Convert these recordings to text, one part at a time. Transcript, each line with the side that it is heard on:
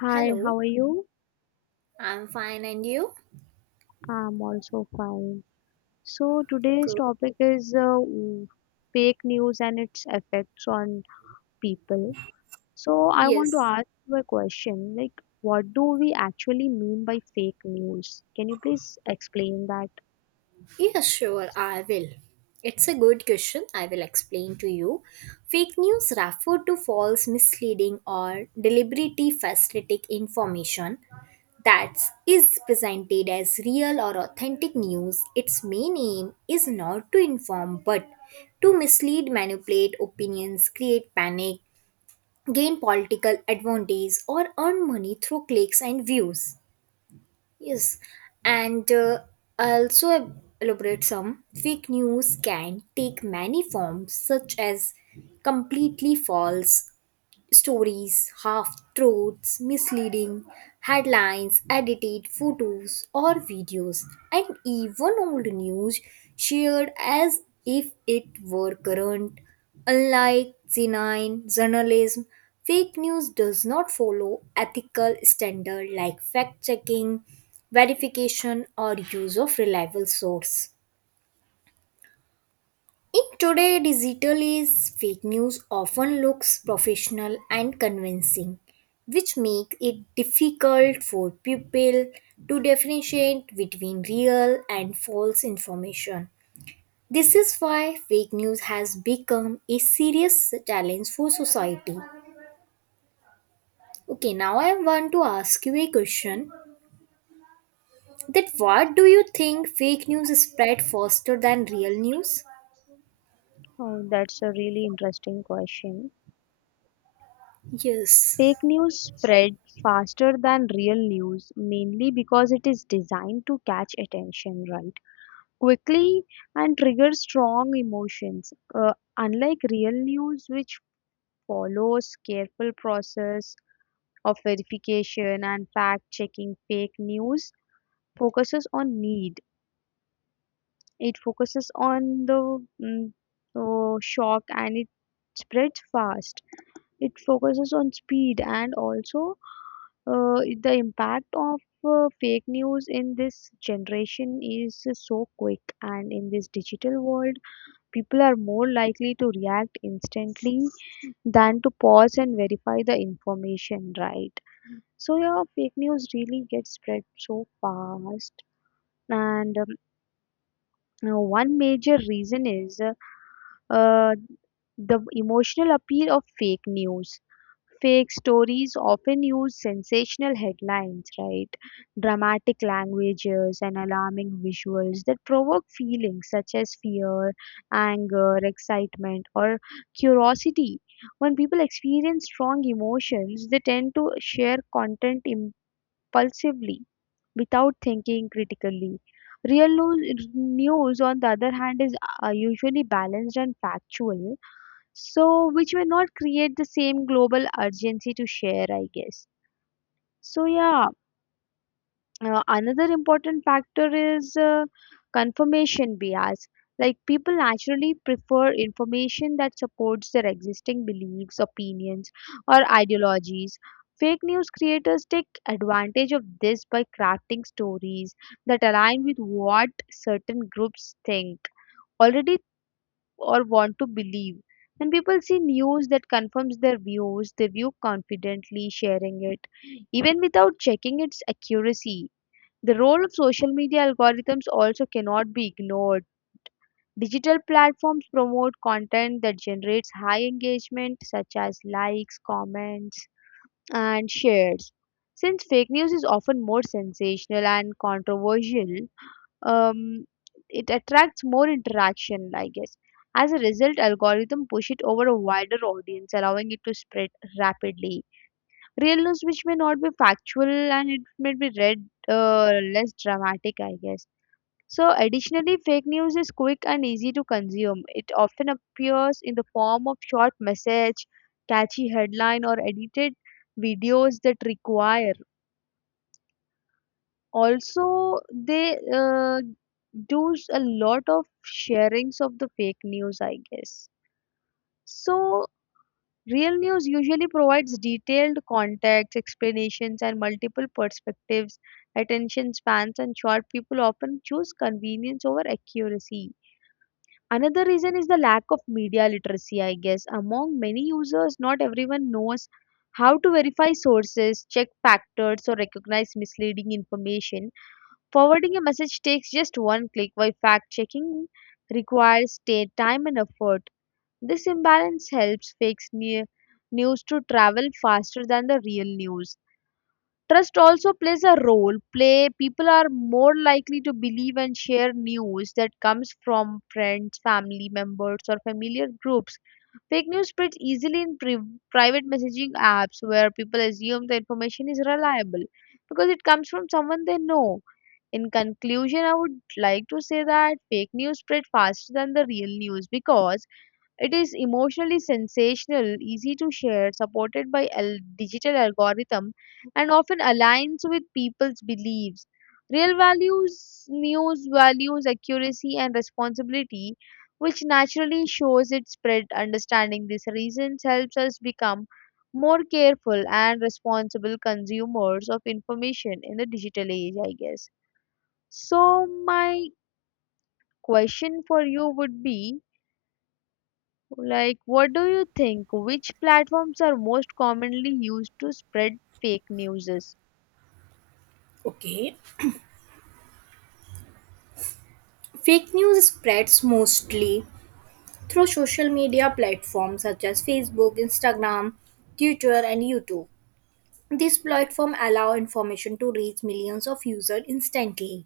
left: Hi, how
right: Hello,
left: are you?
right: I'm fine and you?
left: I'm also fine. So today's
right: Good.
left: topic is w- fake news and its effects on people. So I want to
right: Yes.
left: ask you a question, like what do we actually mean by fake news? Can you please explain that?
right: Yes, sure, I will. It's a good question. I will explain to you. Fake news refer to false, misleading, or deliberately falsified information that is presented as real or authentic news. Its main aim is not to inform but to mislead, manipulate opinions, create panic, gain political advantage, or earn money through clicks and views. Yes, and I'll also elaborate some. Fake news can take many forms, such as completely false, stories, half truths, misleading headlines, edited photos or videos, and even old news shared as if it were current. Unlike benign journalism, fake news does not follow ethical standards like fact checking, verification, or use of reliable source. In today's digital age, fake news often looks professional and convincing, which makes it difficult for people to differentiate between real and false information. This is why fake news has become a serious challenge for society. Okay, now I want to ask you a question. That what do you think fake news spread faster than real news?
left: Oh, that's a really interesting question.
right: Yes.
left: Fake news spreads faster than real news, mainly because it is designed to catch attention, right? Quickly and trigger strong emotions. Unlike real news, which follows careful process of verification and fact checking, fake news focuses on need. It focuses on the shock and it spreads fast. It focuses on speed and also the impact of fake news in this generation is so quick, and in this digital world people are more likely to react instantly than to pause and verify the information, right? So, yeah, fake news really gets spread so fast. And One major reason is uh, the emotional appeal of fake news. Fake stories often use sensational headlines, right? Dramatic languages and alarming visuals that provoke feelings such as fear, anger, excitement, or curiosity. When people experience strong emotions, they tend to share content impulsively without thinking critically. News, on the other hand, is usually balanced and factual, so which may not create the same global urgency to share, I guess. So yeah, another important factor is confirmation bias. Like, people naturally prefer information that supports their existing beliefs, opinions, or ideologies. Fake news creators take advantage of this by crafting stories that align with what certain groups think already or want to believe. When people see news that confirms their views, they view confidently sharing it, even without checking its accuracy. The role of social media algorithms also cannot be ignored. Digital platforms promote content that generates high engagement, such as likes, comments, and shares. Since fake news is often more sensational and controversial, um, it attracts more interaction, I guess. As a result, algorithm push it over a wider audience, allowing it to spread rapidly. Real news, which may not be factual and it may be read less dramatic, I guess. So additionally, fake news is quick and easy to consume. It often appears in the form of short message, catchy headline, or edited videos that require. Also they a lot of sharings of the fake news, I guess. So real news usually provides detailed context, explanations, and multiple perspectives. Attention spans and short, people often choose convenience over accuracy. Another reason is the lack of media literacy, I guess, among many users. Not everyone knows how to verify sources, check factors, or recognize misleading information. Forwarding a message takes just one click, while fact checking requires time and effort. This imbalance helps news to travel faster than the real news. Trust also plays a role. Play people are more likely to believe and share news that comes from friends, family members, or familiar groups. Fake news spreads easily in private messaging apps where people assume the information is reliable because it comes from someone they know. In conclusion, I would like to say that fake news spread faster than the real news because it is emotionally sensational, easy to share, supported by a digital algorithm, and often aligns with people's beliefs. Real values news values accuracy and responsibility, which naturally shows its spread. Understanding these reasons helps us become more careful and responsible consumers of information in the digital age, I guess. So my question for you would be like, what do you think, which platforms are most commonly used to spread fake newses?
right: Okay. Fake news spreads mostly through social media platforms such as Facebook, Instagram, Twitter, and YouTube. These platforms allow information to reach millions of users instantly.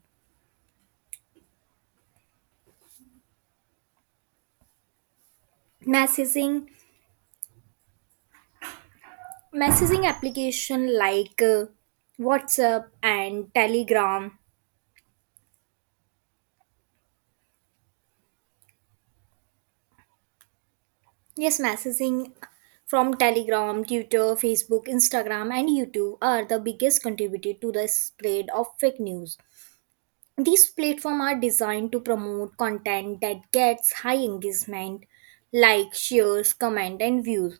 right: Messaging, messaging application like WhatsApp and Telegram. Yes, messaging from Telegram, Twitter, Facebook, Instagram, and YouTube are the biggest contributor to the spread of fake news. These platforms are designed to promote content that gets high engagement, like shares, comment, and views.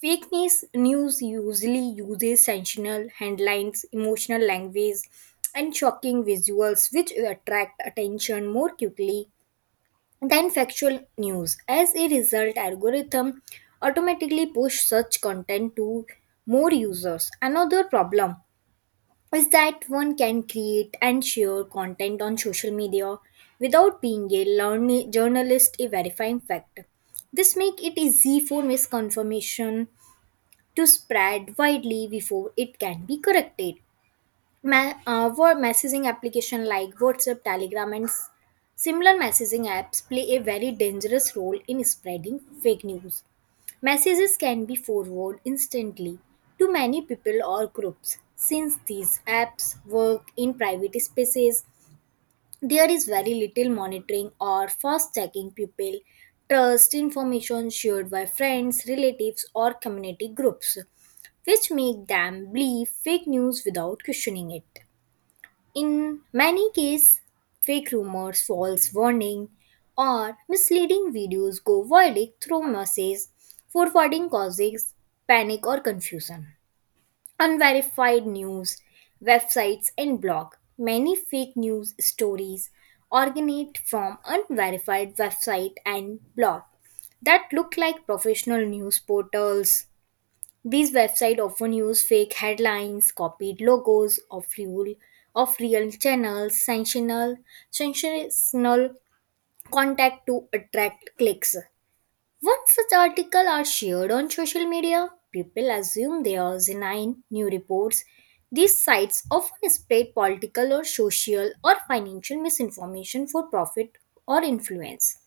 right: Fake news usually uses sensational headlines, emotional language, and shocking visuals, which attract attention more quickly than factual news. As a result, algorithm automatically push such content to more users. Another problem is that one can create and share content on social media without being a journalist a verifying fact. This makes it easy for misconfirmation to spread widely before it can be corrected. Were messaging application like WhatsApp, Telegram, and similar messaging apps play a very dangerous role in spreading fake news. Messages can be forwarded instantly to many people or groups. Since these apps work in private spaces, there is very little monitoring or fast checking people trust information shared by friends, relatives, or community groups, which make them believe fake news without questioning it. In many cases, fake rumors, false warning, or misleading videos go viral through messages, forwarding causes panic or confusion. Unverified news, websites, and blog. Many fake news stories originate from unverified website and blog that look like professional news portals. These websites often use fake headlines, copied logos of real channels, sensational contact to attract clicks. Once such articles are shared on social media, people assume they are genuine new reports. These sites often spread political or social or financial misinformation for profit or influence.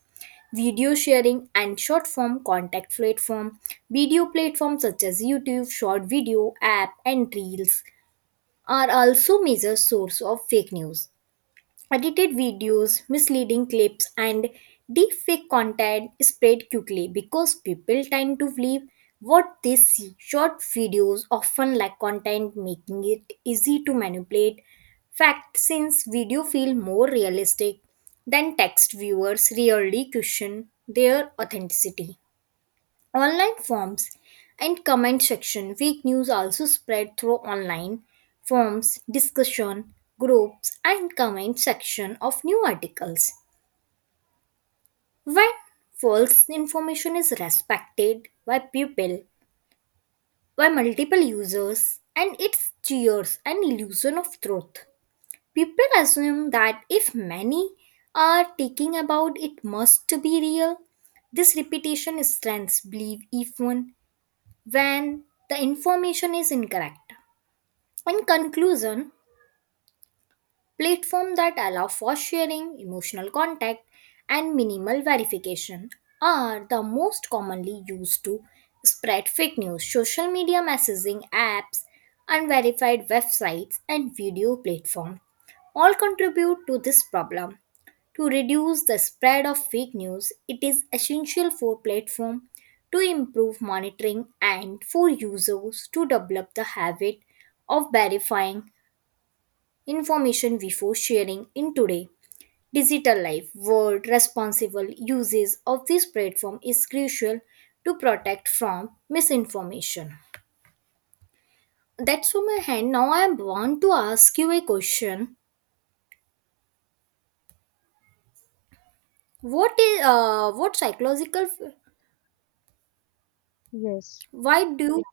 right: Video sharing and short form contact platform. Video platforms such as YouTube, short video app and reels are also major source of fake news. Edited videos, misleading clips, and deepfake content spread quickly because people tend to believe what they see. Short videos often lack content, making it easy to manipulate fact since video feel more realistic than text. Viewers rarely question their authenticity. Online forums and comment section. Fake news also spread through online forums, discussion groups, and comment section of new articles. When false information is respected by people, by multiple users, and it's cheers an illusion of truth. People assume that if many are taking about it must be real. This repetition strengthens belief even when the information is incorrect. In conclusion, platforms that allow for sharing, emotional contact, and minimal verification are the most commonly used to spread fake news. Social media messaging apps, unverified websites, and video platforms all contribute to this problem. To reduce the spread of fake news, it is essential for platforms to improve monitoring and for users to develop the habit of verifying information before sharing in today. Digital life world responsible uses of this platform is crucial to protect from misinformation. That's from my hand. Now I want to ask you a question. What is what psychological
left: Yes.
right: Why do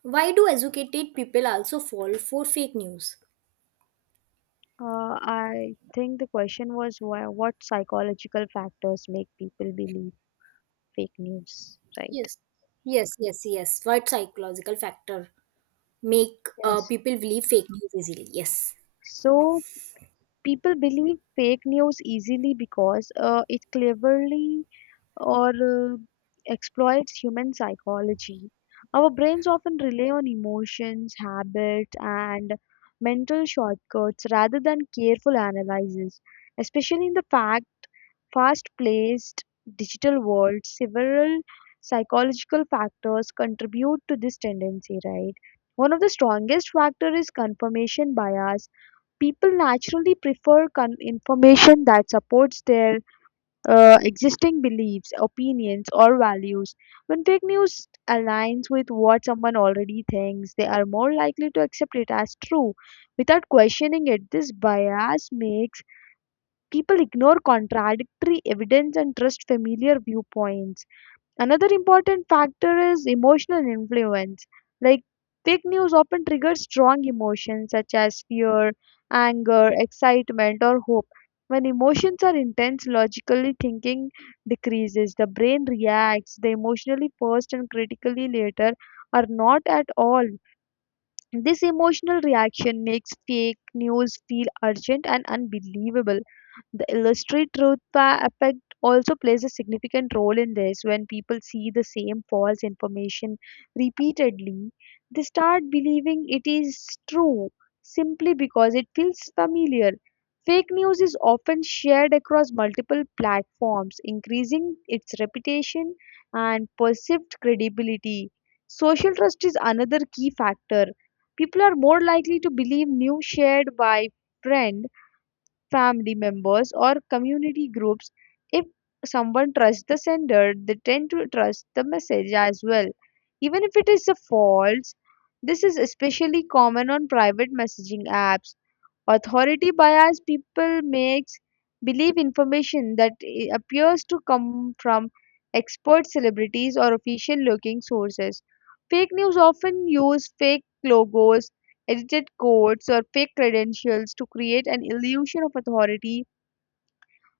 right: why do educated people also fall for fake news?
left: I think the question was why, what psychological factors make people believe fake news, right?
right: Yes. Yes, yes, yes. What psychological factor make
left: Yes.
right: people believe fake news easily? Yes.
left: So people believe fake news easily because it cleverly or exploits human psychology. Our brains often rely on emotions, habits, and mental shortcuts rather than careful analysis. Especially in the fact, fast-paced digital world, several psychological factors contribute to this tendency, right? One of the strongest factor is confirmation bias. People naturally prefer information that supports their existing beliefs, opinions, or values. When fake news aligns with what someone already thinks, they are more likely to accept it as true without questioning it. This bias makes people ignore contradictory evidence and trust familiar viewpoints. Another important factor is emotional influence. Like, fake news often triggers strong emotions such as fear, anger, excitement, or hope. When emotions are intense, logically thinking decreases. The brain reacts. The emotionally first and critically later are not at all. This emotional reaction makes fake news feel urgent and unbelievable. The illustrated effect also plays a significant role in this. When people see the same false information repeatedly, they start believing it is true simply because it feels familiar. Fake news is often shared across multiple platforms, increasing its reputation and perceived credibility. Social trust is another key factor. People are more likely to believe news shared by friend, family members, or community groups. If someone trusts the sender, they tend to trust the message as well. Even if it is a false, this is especially common on private messaging apps. Authority bias people makes believe information that appears to come from expert celebrities or official looking sources. Fake news often use fake logos, edited codes, or fake credentials to create an illusion of authority,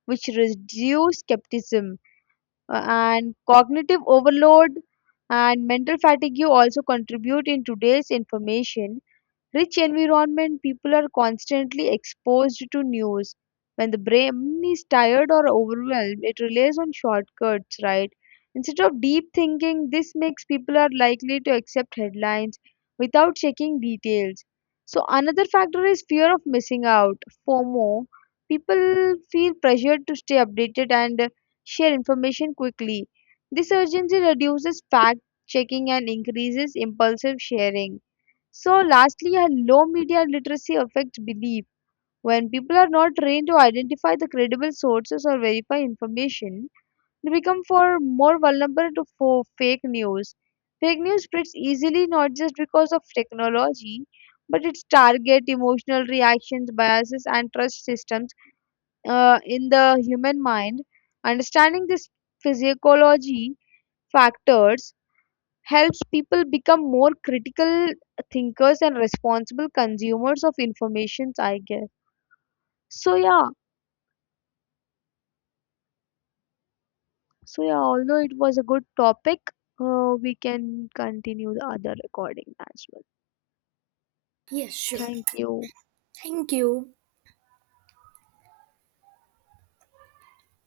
left: which reduce skepticism. And cognitive overload and mental fatigue also contribute. In today's information rich environment, people are constantly exposed to news. When the brain is tired or overwhelmed, it relies on shortcuts, right? Instead of deep thinking, this makes people are likely to accept headlines without checking details. So another factor is fear of missing out, FOMO. People feel pressured to stay updated and share information quickly. This urgency reduces fact checking and increases impulsive sharing. So lastly, a low media literacy affects belief. When people are not trained to identify the credible sources or verify information, they become for more vulnerable to for fake news. Fake news spreads easily not just because of technology, but its target emotional reactions, biases, and trust systems in the human mind. Understanding this physiology factors helps people become more critical thinkers and responsible consumers of information, I guess. So yeah. So yeah, although it was a good topic, we can continue the other recording as well.
right: Yes, sure.
left: Thank you.
right: Thank you.